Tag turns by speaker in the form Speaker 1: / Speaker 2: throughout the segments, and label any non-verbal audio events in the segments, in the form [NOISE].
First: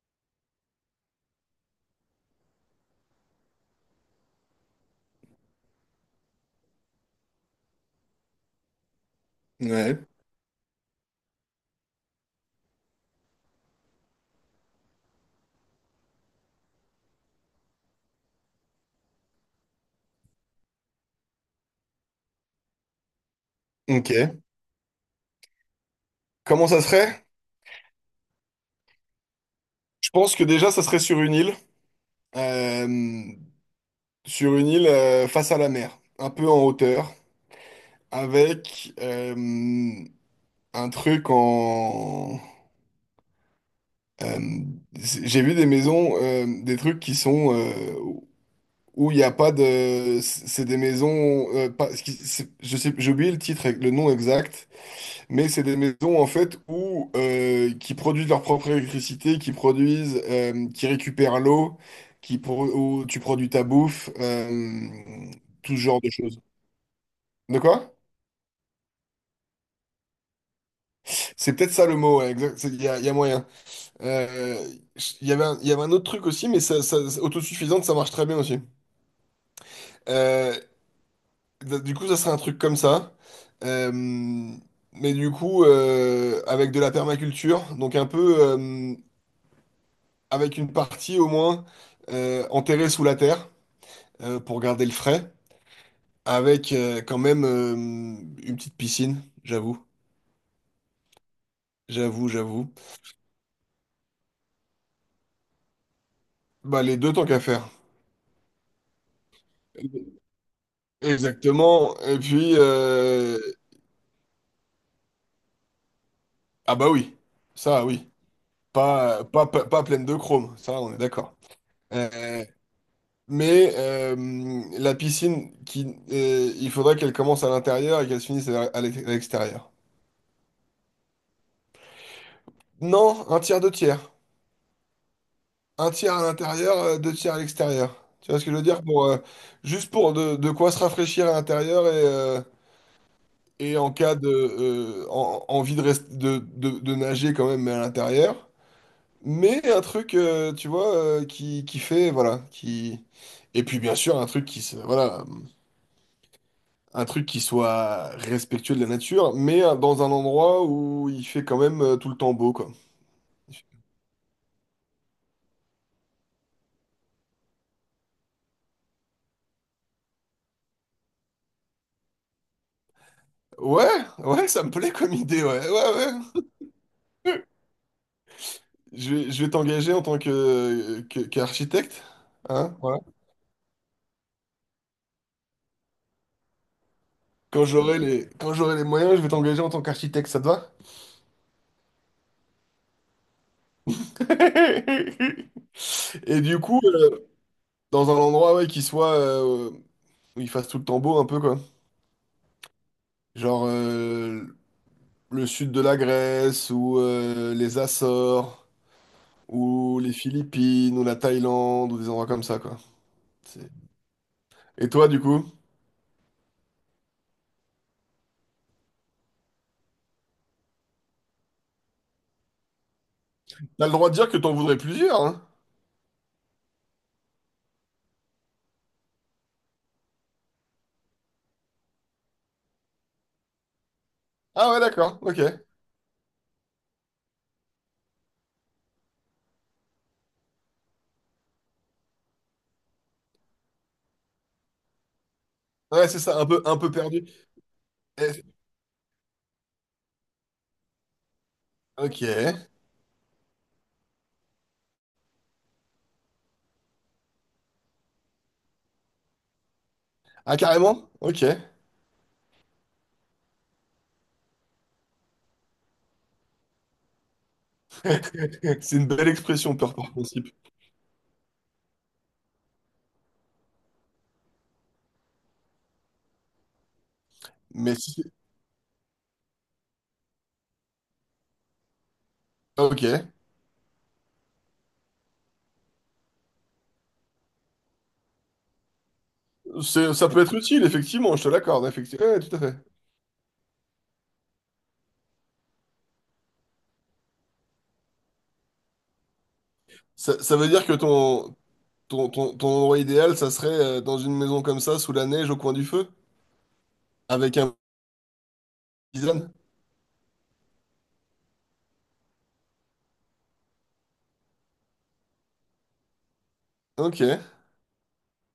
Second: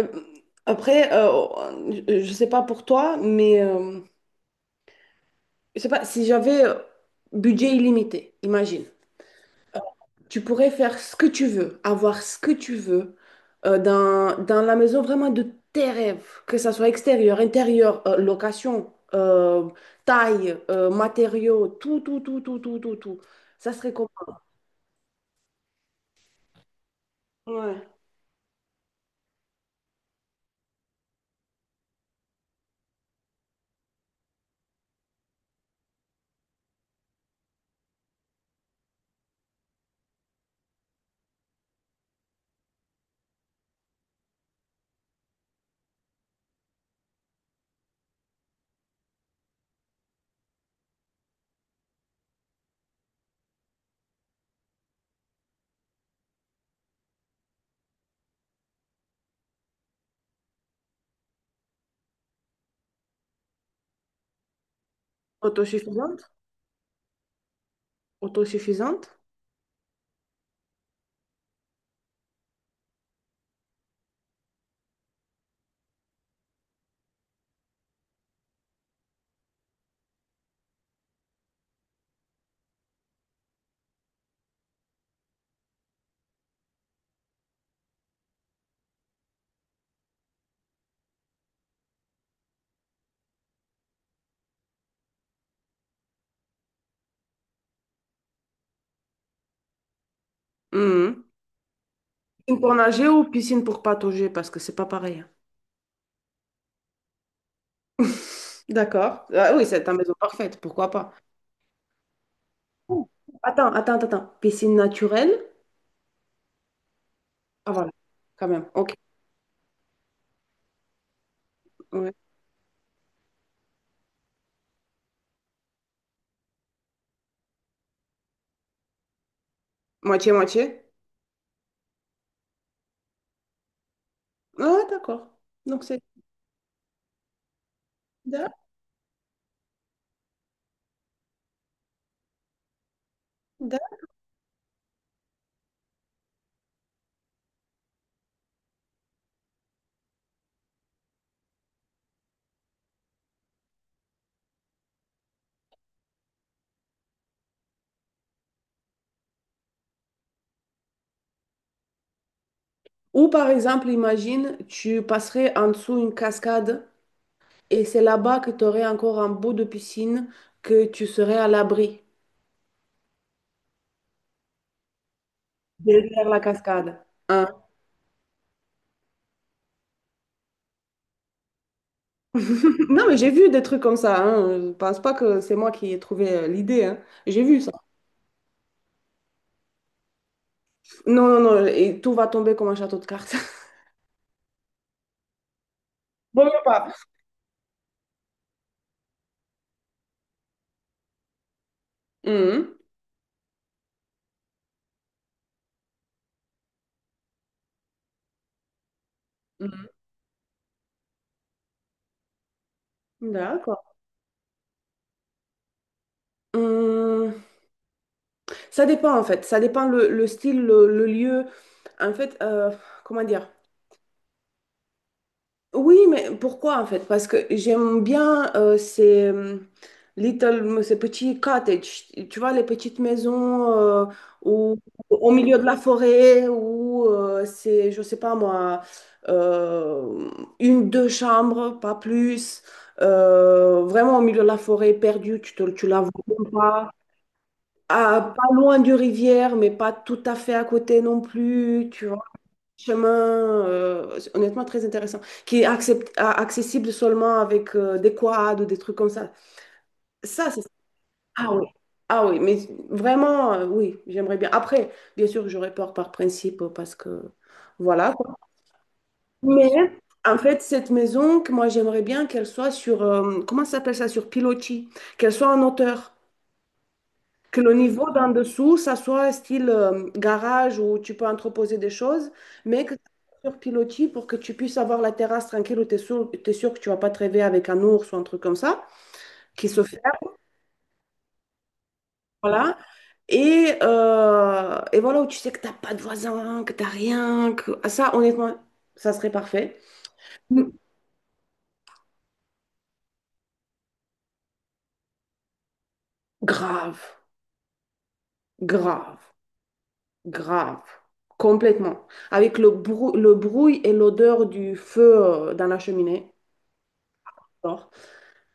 Speaker 1: Euh, je sais pas pour toi, mais je sais pas, si j'avais budget illimité, imagine,
Speaker 2: Ouais,
Speaker 1: tu pourrais faire ce que tu veux, avoir ce que tu veux dans la maison vraiment de tes rêves, que ça soit extérieur, intérieur, location, taille, matériaux, tout, tout, tout, tout, tout, tout, tout. Ça serait comment?
Speaker 2: ok. Comment ça serait?
Speaker 1: Ouais.
Speaker 2: Je pense que déjà, ça serait euh, sur une île face à la mer, un peu en hauteur, avec un truc en... euh, j'ai vu des maisons, des trucs qui sont où il n'y a pas de... C'est des maisons... pas, je sais, j'ai oublié le titre, le nom exact. Mais c'est des maisons en fait où qui produisent leur propre électricité, qui produisent, qui récupèrent l'eau, où tu produis ta bouffe, tout ce genre de
Speaker 1: Autosuffisante?
Speaker 2: choses. De quoi?
Speaker 1: Autosuffisante?
Speaker 2: C'est peut-être ça le mot, ouais, exact, il y a moyen. Euh, il y avait un autre truc aussi, mais ça, autosuffisante, ça marche très bien aussi. Euh, du coup, ça serait un truc comme ça. Euh, mais du coup, avec de la permaculture, donc un peu. Avec une partie au moins enterrée sous la terre pour garder le frais, avec quand même une petite piscine, j'avoue,
Speaker 1: Mhm.
Speaker 2: j'avoue,
Speaker 1: Piscine
Speaker 2: j'avoue.
Speaker 1: pour nager ou piscine pour patauger, parce que c'est pas pareil.
Speaker 2: Bah les deux tant qu'à faire.
Speaker 1: [LAUGHS] D'accord. Ah oui, c'est ta maison parfaite, pourquoi pas.
Speaker 2: Exactement. Et puis
Speaker 1: Oh, attends, attends, attends. Piscine naturelle?
Speaker 2: ah bah oui,
Speaker 1: Ah
Speaker 2: ça
Speaker 1: voilà,
Speaker 2: oui,
Speaker 1: quand même. Ok.
Speaker 2: pas pleine de chrome, ça on est d'accord.
Speaker 1: Ouais.
Speaker 2: Euh, mais la piscine qui il faudrait qu'elle commence à l'intérieur et qu'elle se finisse à l'extérieur.
Speaker 1: Moitié, moitié.
Speaker 2: Non, un tiers, deux tiers.
Speaker 1: Ah d'accord. Donc
Speaker 2: Un
Speaker 1: c'est...
Speaker 2: tiers à l'intérieur, deux tiers à l'extérieur. Tu vois ce que
Speaker 1: Da-
Speaker 2: je veux dire? Pour, juste pour de quoi se rafraîchir à l'intérieur et en
Speaker 1: da-
Speaker 2: cas de envie de, de nager quand même mais à l'intérieur. Mais un truc, tu vois, qui fait, voilà, qui... Et puis bien sûr, un truc qui se, voilà, un truc qui soit respectueux de la nature, mais dans un endroit où il fait quand même tout le temps beau, quoi.
Speaker 1: Ou par exemple, imagine, tu passerais en dessous une cascade et c'est là-bas que tu aurais encore un bout de piscine que tu serais à l'abri
Speaker 2: Ouais, ouais, ça me plaît comme idée, ouais,
Speaker 1: derrière la
Speaker 2: ouais,
Speaker 1: cascade.
Speaker 2: ouais.
Speaker 1: Hein. [LAUGHS]
Speaker 2: Je vais t'engager en tant qu'architecte, hein? Voilà.
Speaker 1: Non, mais j'ai vu des trucs comme ça. Hein. Je pense pas que c'est moi qui ai trouvé l'idée. Hein. J'ai vu
Speaker 2: Quand
Speaker 1: ça.
Speaker 2: j'aurai les, quand j'aurai les moyens, je vais t'engager en tant qu'architecte, ça te va?
Speaker 1: Non, non, non. Et tout va tomber comme un château de cartes.
Speaker 2: [LAUGHS] Et
Speaker 1: Bon,
Speaker 2: du coup,
Speaker 1: pas.
Speaker 2: dans un endroit ouais, qui soit où il fasse tout le temps beau un peu quoi.
Speaker 1: Mhm.
Speaker 2: Genre le sud de la Grèce ou les Açores
Speaker 1: Mhm.
Speaker 2: ou les Philippines ou la Thaïlande ou des endroits comme ça quoi. C'est-
Speaker 1: D'accord.
Speaker 2: Et toi du coup,
Speaker 1: Hum, ça dépend en fait, ça dépend le style, le lieu. En fait, euh, Comment dire?
Speaker 2: t'as le droit de dire que t'en voudrais plusieurs, hein?
Speaker 1: Oui, mais pourquoi en fait? Parce que j'aime bien ces little, ces petits cottages, tu vois, les petites maisons
Speaker 2: Ah
Speaker 1: où-
Speaker 2: ouais d'accord,
Speaker 1: au
Speaker 2: ok.
Speaker 1: milieu de la forêt où c'est, je sais pas moi, euh, une, deux chambres, pas plus, vraiment au milieu de la forêt, perdue, tu la
Speaker 2: Ouais
Speaker 1: vois
Speaker 2: c'est ça,
Speaker 1: même
Speaker 2: un peu
Speaker 1: pas.
Speaker 2: perdu.
Speaker 1: Ah,
Speaker 2: Eh,
Speaker 1: pas loin du rivière, mais pas tout à fait à côté non plus, tu
Speaker 2: ok.
Speaker 1: vois chemin, honnêtement très intéressant, qui est accessible seulement avec des quads ou des trucs comme ça. Ça,
Speaker 2: Ah,
Speaker 1: c'est...
Speaker 2: carrément? Ok.
Speaker 1: Ah oui.
Speaker 2: [LAUGHS]
Speaker 1: Ah oui, mais vraiment, oui, j'aimerais bien. Après, bien sûr, j'aurais peur par principe parce que, voilà. Quoi.
Speaker 2: C'est une belle
Speaker 1: Mais
Speaker 2: expression, peur par
Speaker 1: en
Speaker 2: principe.
Speaker 1: fait, cette maison, que moi, j'aimerais bien qu'elle soit sur, comment ça s'appelle ça, sur pilotis, qu'elle soit en hauteur. Que le
Speaker 2: Mais
Speaker 1: niveau
Speaker 2: si...
Speaker 1: d'en dessous, ça soit style garage où tu peux entreposer des choses,
Speaker 2: ah,
Speaker 1: mais que ça
Speaker 2: ok.
Speaker 1: soit sur pilotis pour que tu puisses avoir la terrasse tranquille où tu es sûr, t'es sûr que tu vas pas te réveiller avec un ours ou un truc comme ça, qui se ferme,
Speaker 2: Ça peut être utile, effectivement, je te l'accorde, effectivement. Ouais, tout à fait.
Speaker 1: voilà. Et voilà, où tu sais que t'as pas de voisin, que t'as rien, que... Ah, ça, honnêtement, ça serait parfait.
Speaker 2: Ça
Speaker 1: Mm.
Speaker 2: veut dire que ton endroit idéal, ça serait dans une maison comme ça, sous la neige, au coin du feu,
Speaker 1: Grave,
Speaker 2: avec un
Speaker 1: grave,
Speaker 2: tisane.
Speaker 1: grave. Complètement. Avec le le bruit et l'odeur du feu dans la cheminée.
Speaker 2: Ok,
Speaker 1: J'adore.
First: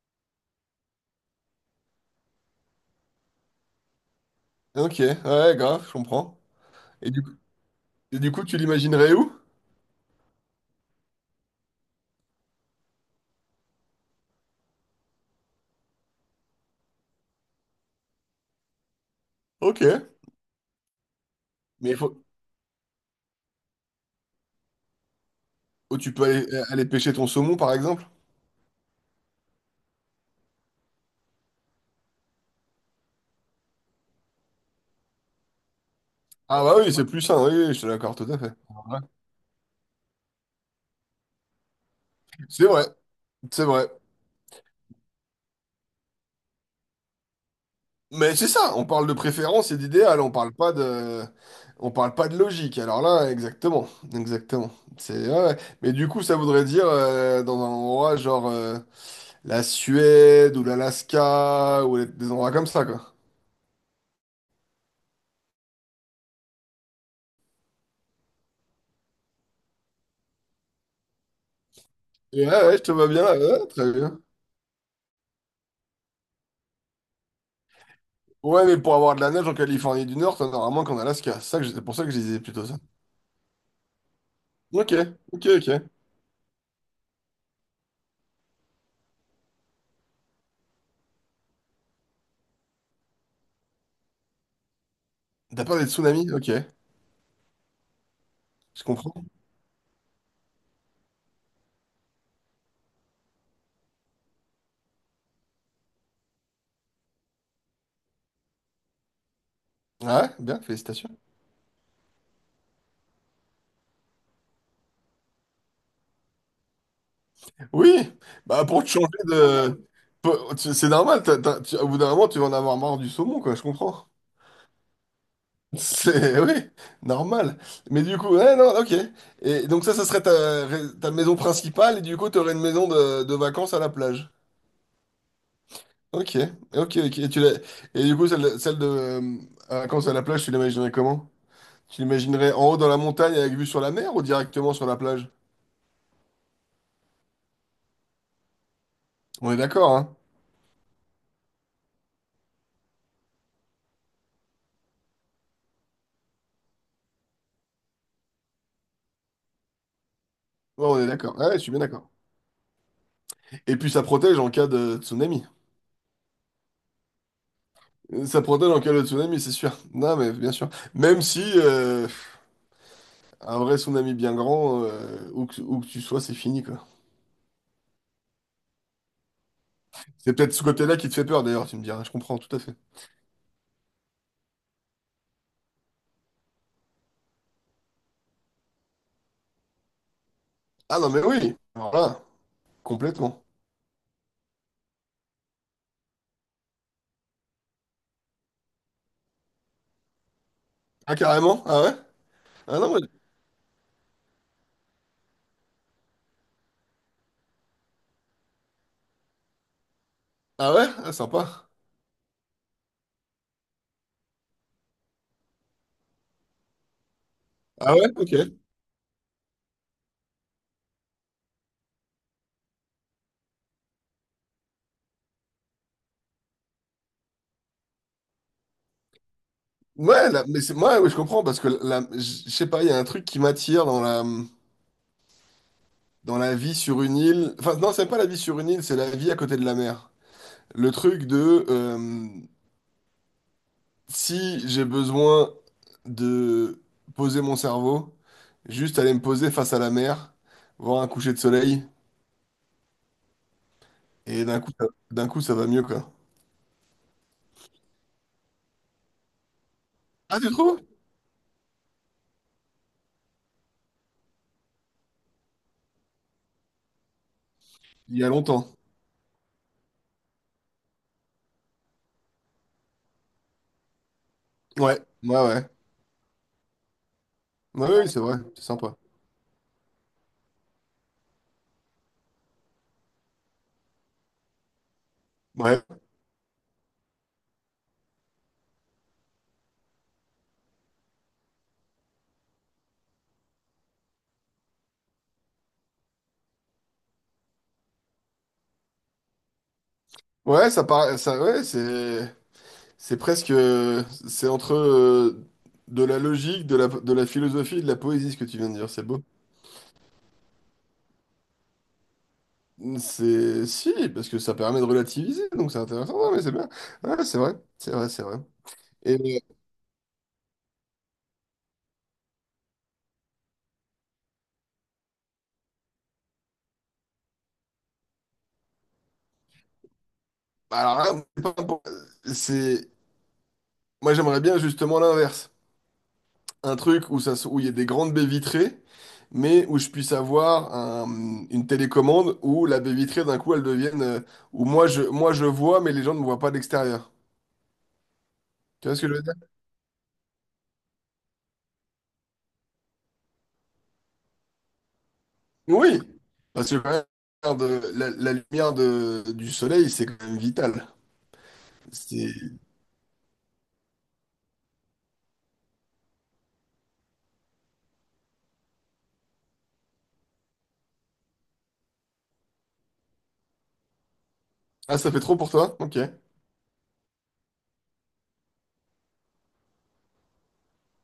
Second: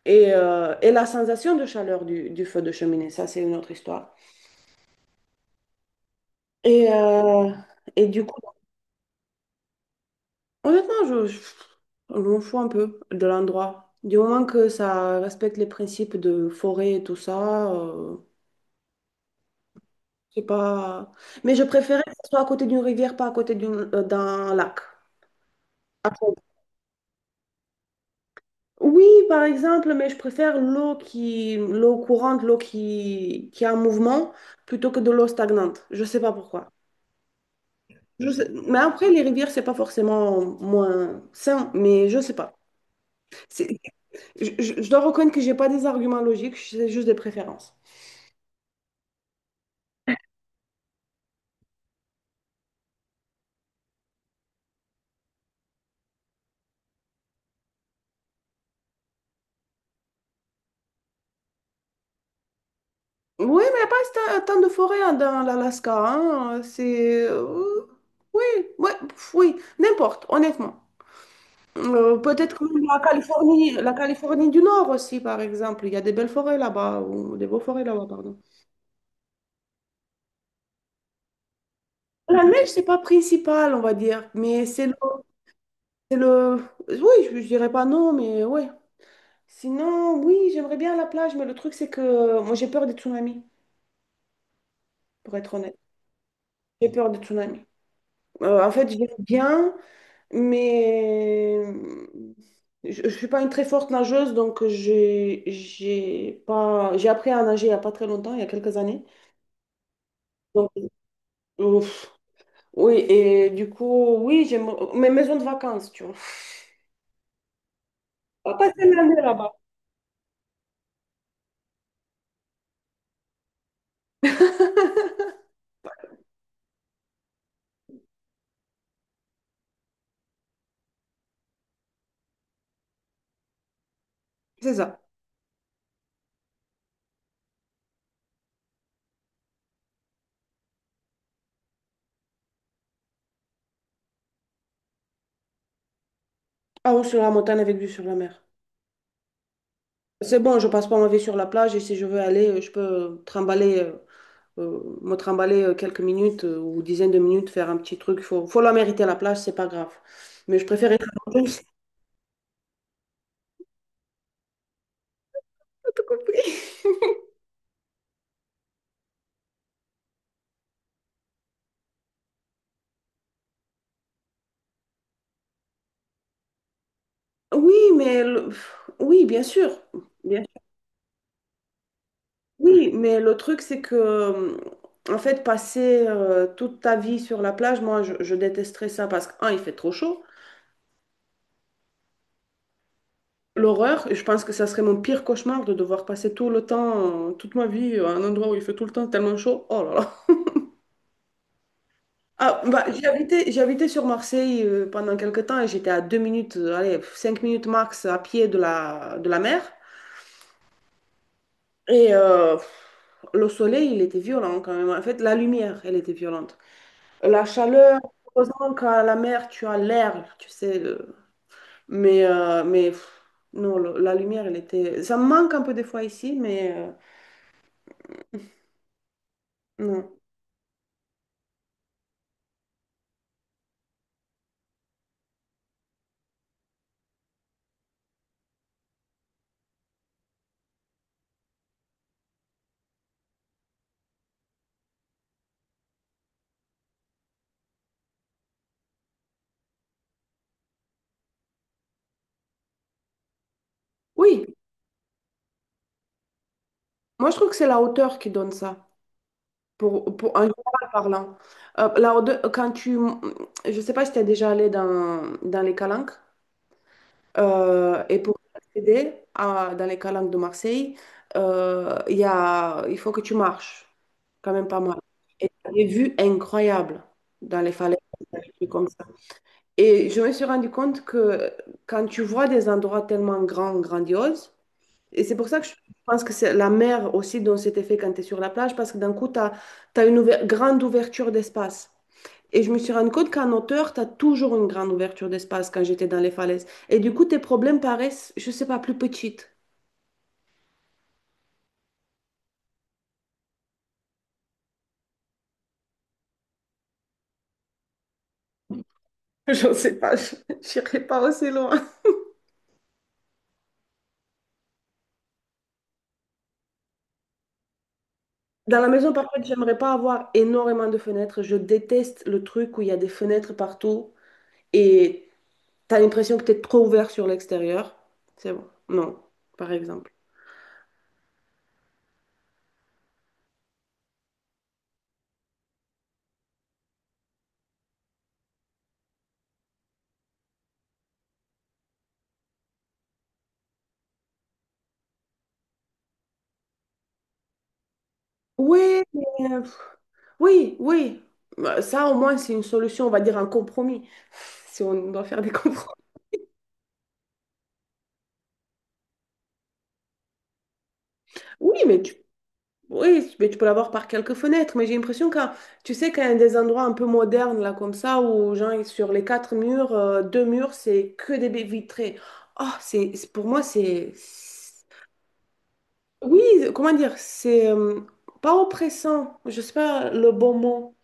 Speaker 1: Et la sensation de chaleur du feu de cheminée, ça c'est une autre histoire.
Speaker 2: ok, ouais, grave, je comprends.
Speaker 1: Et,
Speaker 2: Et du coup,
Speaker 1: euh, et
Speaker 2: et
Speaker 1: du
Speaker 2: du
Speaker 1: coup,
Speaker 2: coup, tu l'imaginerais où?
Speaker 1: honnêtement, je m'en fous un peu de l'endroit. Du moment que ça respecte les principes de forêt et tout ça,
Speaker 2: Ok.
Speaker 1: c'est pas... Mais je
Speaker 2: Mais il
Speaker 1: préférais que
Speaker 2: faut...
Speaker 1: ce soit à côté d'une rivière, pas à côté d'une, d'un lac.
Speaker 2: où tu peux
Speaker 1: Après,
Speaker 2: aller pêcher ton saumon, par exemple?
Speaker 1: oui, par exemple, mais je préfère l'eau qui, l'eau courante, l'eau qui est en mouvement, plutôt que de l'eau stagnante. Je sais pas
Speaker 2: Ah
Speaker 1: pourquoi.
Speaker 2: bah oui, c'est plus sain, oui, oui, je te l'accorde, tout à fait.
Speaker 1: Mais
Speaker 2: Ouais.
Speaker 1: après, les rivières, c'est pas forcément moins sain, mais je sais pas.
Speaker 2: C'est vrai, c'est
Speaker 1: C'est-
Speaker 2: vrai.
Speaker 1: Je dois reconnaître que j'ai pas des arguments logiques, c'est juste des préférences.
Speaker 2: Mais c'est ça, on parle de préférence et d'idéal, on parle pas de logique. Alors là, exactement, exactement. C'est ouais, ouais. Mais du coup, ça voudrait dire dans un endroit genre la Suède ou l'Alaska ou des endroits comme ça, quoi.
Speaker 1: Oui, mais il n'y a pas tant tant de forêts hein, dans l'Alaska. Hein, c'est. Oui, ouais, pff, oui, n'importe, honnêtement.
Speaker 2: Et
Speaker 1: Peut-être que
Speaker 2: ouais, ouais, je te vois bien là, ouais, très
Speaker 1: La
Speaker 2: bien.
Speaker 1: Californie du Nord aussi, par exemple. Il y a des belles forêts là-bas, ou des beaux forêts là-bas, pardon.
Speaker 2: Ouais, mais pour avoir de la neige en Californie du Nord, t'en auras moins qu'en Alaska. C'est ça que c'est pour ça que je disais
Speaker 1: La
Speaker 2: plutôt
Speaker 1: neige,
Speaker 2: ça.
Speaker 1: c'est pas principal, on va dire,
Speaker 2: Ok, ok, ok.
Speaker 1: c'est le, oui, je dirais pas non, mais oui, sinon, oui, j'aimerais bien la plage, mais le truc, c'est que moi, j'ai peur des tsunamis, pour être
Speaker 2: T'as peur
Speaker 1: honnête.
Speaker 2: des tsunamis? Ok,
Speaker 1: J'ai peur des tsunamis. En
Speaker 2: je
Speaker 1: fait, j'aime
Speaker 2: comprends.
Speaker 1: bien, mais je ne suis pas une très forte nageuse, donc j'ai pas... j'ai appris à nager il n'y a pas très longtemps, il y a quelques années.
Speaker 2: Ouais, bien,
Speaker 1: Donc,
Speaker 2: félicitations.
Speaker 1: ouf. Oui, et du coup, oui, j'aime mes maisons de vacances, tu vois.
Speaker 2: Oui,
Speaker 1: On va
Speaker 2: bah pour te
Speaker 1: passer
Speaker 2: changer
Speaker 1: l'année là-bas.
Speaker 2: de... c'est normal, au bout d'un moment, tu vas en avoir marre du saumon, quoi, je comprends.
Speaker 1: [LAUGHS]
Speaker 2: [LAUGHS] C'est... Oui, normal. Mais du coup, ouais, non, ok. Et donc ça serait ta maison principale, et du coup, tu aurais une maison de vacances à la plage.
Speaker 1: C'est ça.
Speaker 2: Ok, ok, ok. Et, et du coup, celle de à vacances à la plage, tu l'imaginerais comment? Tu l'imaginerais en haut dans la montagne avec vue sur la mer ou directement sur la plage?
Speaker 1: Ah, ou sur la montagne avec vue sur la mer.
Speaker 2: On est d'accord, hein?
Speaker 1: C'est bon, je passe pas ma vie sur la plage et si je veux aller, je peux me trimballer quelques minutes ou dizaines de minutes, faire un petit truc. Faut, faut la mériter, la plage, c'est pas grave. Mais je
Speaker 2: Ouais,
Speaker 1: préfère
Speaker 2: on
Speaker 1: être
Speaker 2: est
Speaker 1: en
Speaker 2: d'accord. Ouais, je
Speaker 1: douce.
Speaker 2: suis bien d'accord. Et puis ça protège en cas de tsunami.
Speaker 1: [LAUGHS] T'as compris?
Speaker 2: Ça protège en cas de tsunami, c'est sûr. Non, mais bien sûr. Même si un vrai tsunami bien grand, où que tu sois, c'est fini, quoi.
Speaker 1: Oui, mais le- oui, bien sûr.
Speaker 2: C'est
Speaker 1: Bien
Speaker 2: peut-être ce
Speaker 1: sûr.
Speaker 2: côté-là qui te fait peur, d'ailleurs, tu me diras. Je comprends, tout à fait.
Speaker 1: Oui, mais le truc, c'est que, en fait, passer toute ta vie sur la plage, moi, je détesterais ça parce que, un, il fait trop chaud.
Speaker 2: Ah non, mais oui! Alors là, complètement.
Speaker 1: L'horreur, je pense que ça serait mon pire cauchemar de devoir passer tout le temps, toute ma vie à un endroit où il fait tout le temps tellement chaud. Oh là là.
Speaker 2: Ah, carrément? Ah ouais?
Speaker 1: Ah,
Speaker 2: Ah
Speaker 1: bah,
Speaker 2: non, mais...
Speaker 1: j'ai habité sur Marseille pendant quelques temps et j'étais à deux minutes, allez, cinq minutes max à pied de la mer.
Speaker 2: Ah ouais? Ah, sympa.
Speaker 1: Et le soleil, il était violent quand même. En fait, la lumière, elle était violente. La
Speaker 2: Ah
Speaker 1: chaleur,
Speaker 2: ouais? Ok.
Speaker 1: heureusement qu'à la mer, tu as l'air, tu sais. Mais, non, la lumière, elle était... Ça me manque un peu des fois ici, mais non.
Speaker 2: Ouais, là, mais c'est... Moi, oui, je comprends, parce que là, je sais pas, il y a un truc qui m'attire dans la vie sur une île. Enfin, non, c'est pas la vie sur une île, c'est la vie à côté de la mer. Le truc de... si j'ai besoin de poser mon cerveau, juste aller me poser face à la mer, voir un coucher de soleil, et
Speaker 1: Oui,
Speaker 2: d'un coup, d'un coup, ça va mieux, quoi.
Speaker 1: moi je trouve que c'est la hauteur qui donne ça. Pour,
Speaker 2: Ah,
Speaker 1: en
Speaker 2: tu trouves?
Speaker 1: général parlant. Là, quand tu... Je sais pas si tu es déjà allé dans, dans les calanques.
Speaker 2: Il
Speaker 1: Et
Speaker 2: y a
Speaker 1: pour
Speaker 2: longtemps.
Speaker 1: accéder à, dans les calanques de Marseille, il y a, il faut que tu marches quand même pas mal.
Speaker 2: Ouais, ouais,
Speaker 1: Et
Speaker 2: ouais.
Speaker 1: t'as des vues incroyables dans les
Speaker 2: Ouais,
Speaker 1: falaises,
Speaker 2: oui, c'est vrai,
Speaker 1: des
Speaker 2: c'est
Speaker 1: trucs comme
Speaker 2: sympa.
Speaker 1: ça. Et je me suis rendu compte que quand tu vois des endroits tellement grands, grandioses, et c'est pour ça que je
Speaker 2: Ouais,
Speaker 1: pense que c'est la mer aussi donne cet effet quand tu es sur la plage, parce que d'un coup, tu as, une grande ouverture d'espace. Et je me suis rendu compte qu'en hauteur, tu as toujours une grande ouverture d'espace quand j'étais dans les falaises. Et du coup, tes problèmes paraissent, je sais pas, plus petites.
Speaker 2: ouais, ça paraît, ça, ouais, c'est presque, c'est entre de la logique, de la philosophie et de la poésie, ce que tu viens de dire, c'est beau.
Speaker 1: [LAUGHS] J'en sais pas, je n'irai pas aussi loin.
Speaker 2: C'est, si, parce que ça permet de relativiser, donc c'est intéressant, ouais, mais c'est bien. Ouais, c'est vrai, c'est vrai, c'est vrai.
Speaker 1: Dans la maison, par contre, j'aimerais pas avoir énormément de fenêtres. Je déteste le truc où il y a des fenêtres partout et tu as l'impression que tu es trop ouvert sur l'extérieur. C'est bon. Non, par exemple.
Speaker 2: Bah alors là, c'est pas pour- c'est- moi j'aimerais bien justement l'inverse. Un truc où où il y a des grandes baies vitrées, mais où je puisse avoir une télécommande où la baie vitrée d'un coup elle devienne, où moi je vois mais les gens ne me voient pas de l'extérieur.
Speaker 1: Oui,
Speaker 2: Tu vois ce que je veux
Speaker 1: mais,
Speaker 2: dire?
Speaker 1: euh, pff, oui, oui. Bah, ça, au moins, c'est une solution, on va dire un compromis, [LAUGHS] [SIGHS] si on doit faire des compromis.
Speaker 2: Oui, parce que quand même, la lumière du soleil c'est quand même vital.
Speaker 1: Oui, mais tu,
Speaker 2: C'est-
Speaker 1: oui, mais tu peux l'avoir par quelques fenêtres, mais j'ai l'impression que, tu sais, qu'il y a des endroits un peu modernes, là, comme ça, où, genre, sur les quatre murs, deux murs, c'est que des baies vitrées. Pour moi, c'est-
Speaker 2: Ah ça fait trop pour toi? Ok.
Speaker 1: Oui, comment dire, c'est pas oppressant, je sais pas le bon mot.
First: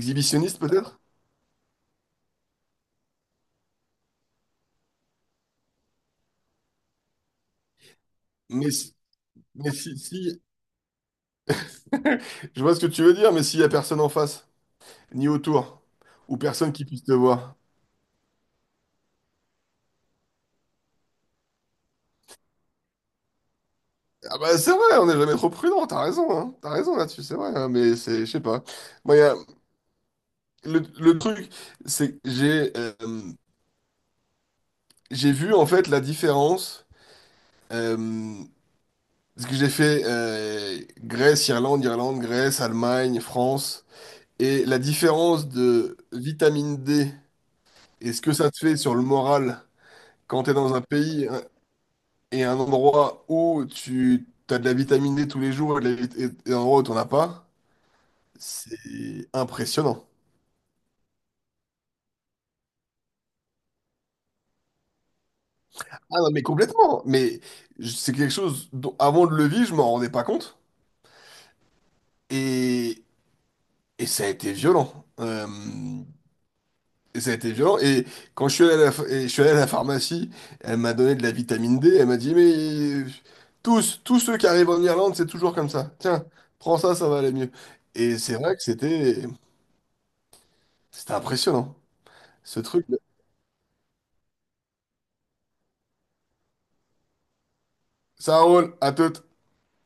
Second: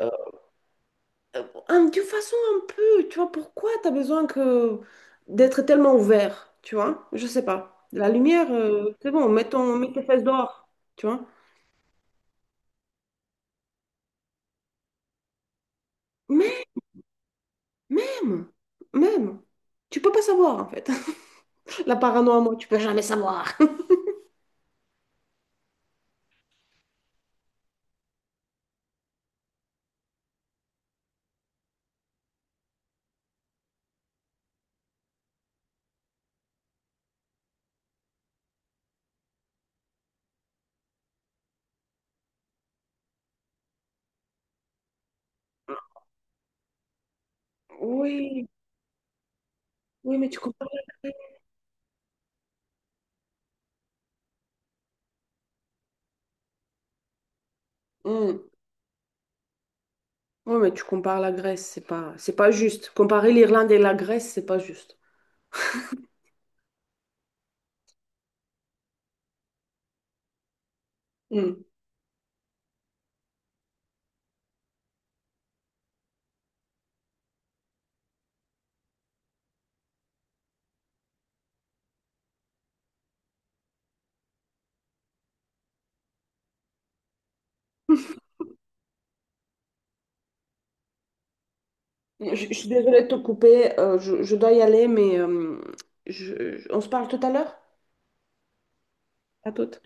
Speaker 1: euh,
Speaker 2: peut-être?
Speaker 1: Euh, D'une façon un peu, tu vois, pourquoi tu as besoin que d'être tellement ouvert, tu vois? Je sais pas. La lumière,
Speaker 2: Mais, si-
Speaker 1: c'est bon, mets
Speaker 2: mais
Speaker 1: ton, mets
Speaker 2: si,
Speaker 1: tes fesses
Speaker 2: si,
Speaker 1: dehors, tu vois?
Speaker 2: [LAUGHS] je vois ce que tu veux dire, mais s'il y a personne en face. Ni autour, ou
Speaker 1: Mais
Speaker 2: personne qui puisse te voir.
Speaker 1: même, même, tu peux pas savoir en fait. [LAUGHS] La paranoïa, moi, tu peux jamais savoir. [LAUGHS]
Speaker 2: Ah bah c'est vrai, on n'est jamais trop prudent, t'as raison, hein. T'as raison là-dessus, c'est vrai, hein, mais c'est, je sais pas. Moi, le truc, c'est que j'ai vu en fait la différence, euh, parce que j'ai fait Grèce, Irlande, Irlande, Grèce, Allemagne, France, et la différence de vitamine D et ce que
Speaker 1: Oui,
Speaker 2: ça te fait sur le moral
Speaker 1: oui, mais tu
Speaker 2: quand t'es
Speaker 1: compares.
Speaker 2: dans un pays et un endroit où tu as de la vitamine D tous les jours et, de la vit- et un endroit où tu n'en as pas,
Speaker 1: Hmm.
Speaker 2: c'est impressionnant.
Speaker 1: Oui, mais tu compares la Grèce, c'est pas juste. Comparer l'Irlande et la Grèce, c'est pas juste.
Speaker 2: Ah non, mais complètement. Mais c'est quelque chose dont, avant de le vivre, je m'en rendais pas compte.
Speaker 1: Hmm.
Speaker 2: Et, et ça a été violent. Et ça a été violent. Et quand je suis allé à la, ph- et je suis allé à la pharmacie, elle m'a donné de la vitamine D. Elle m'a dit, mais tous ceux qui arrivent en Irlande, c'est toujours comme ça. Tiens, prends ça, ça va aller mieux. Et c'est vrai que c'était impressionnant.
Speaker 1: Je
Speaker 2: Ce
Speaker 1: suis
Speaker 2: truc.
Speaker 1: désolée de te couper, euh, je dois y aller, mais on se parle tout à l'heure?
Speaker 2: Ça roule, à toutes.
Speaker 1: À toutes.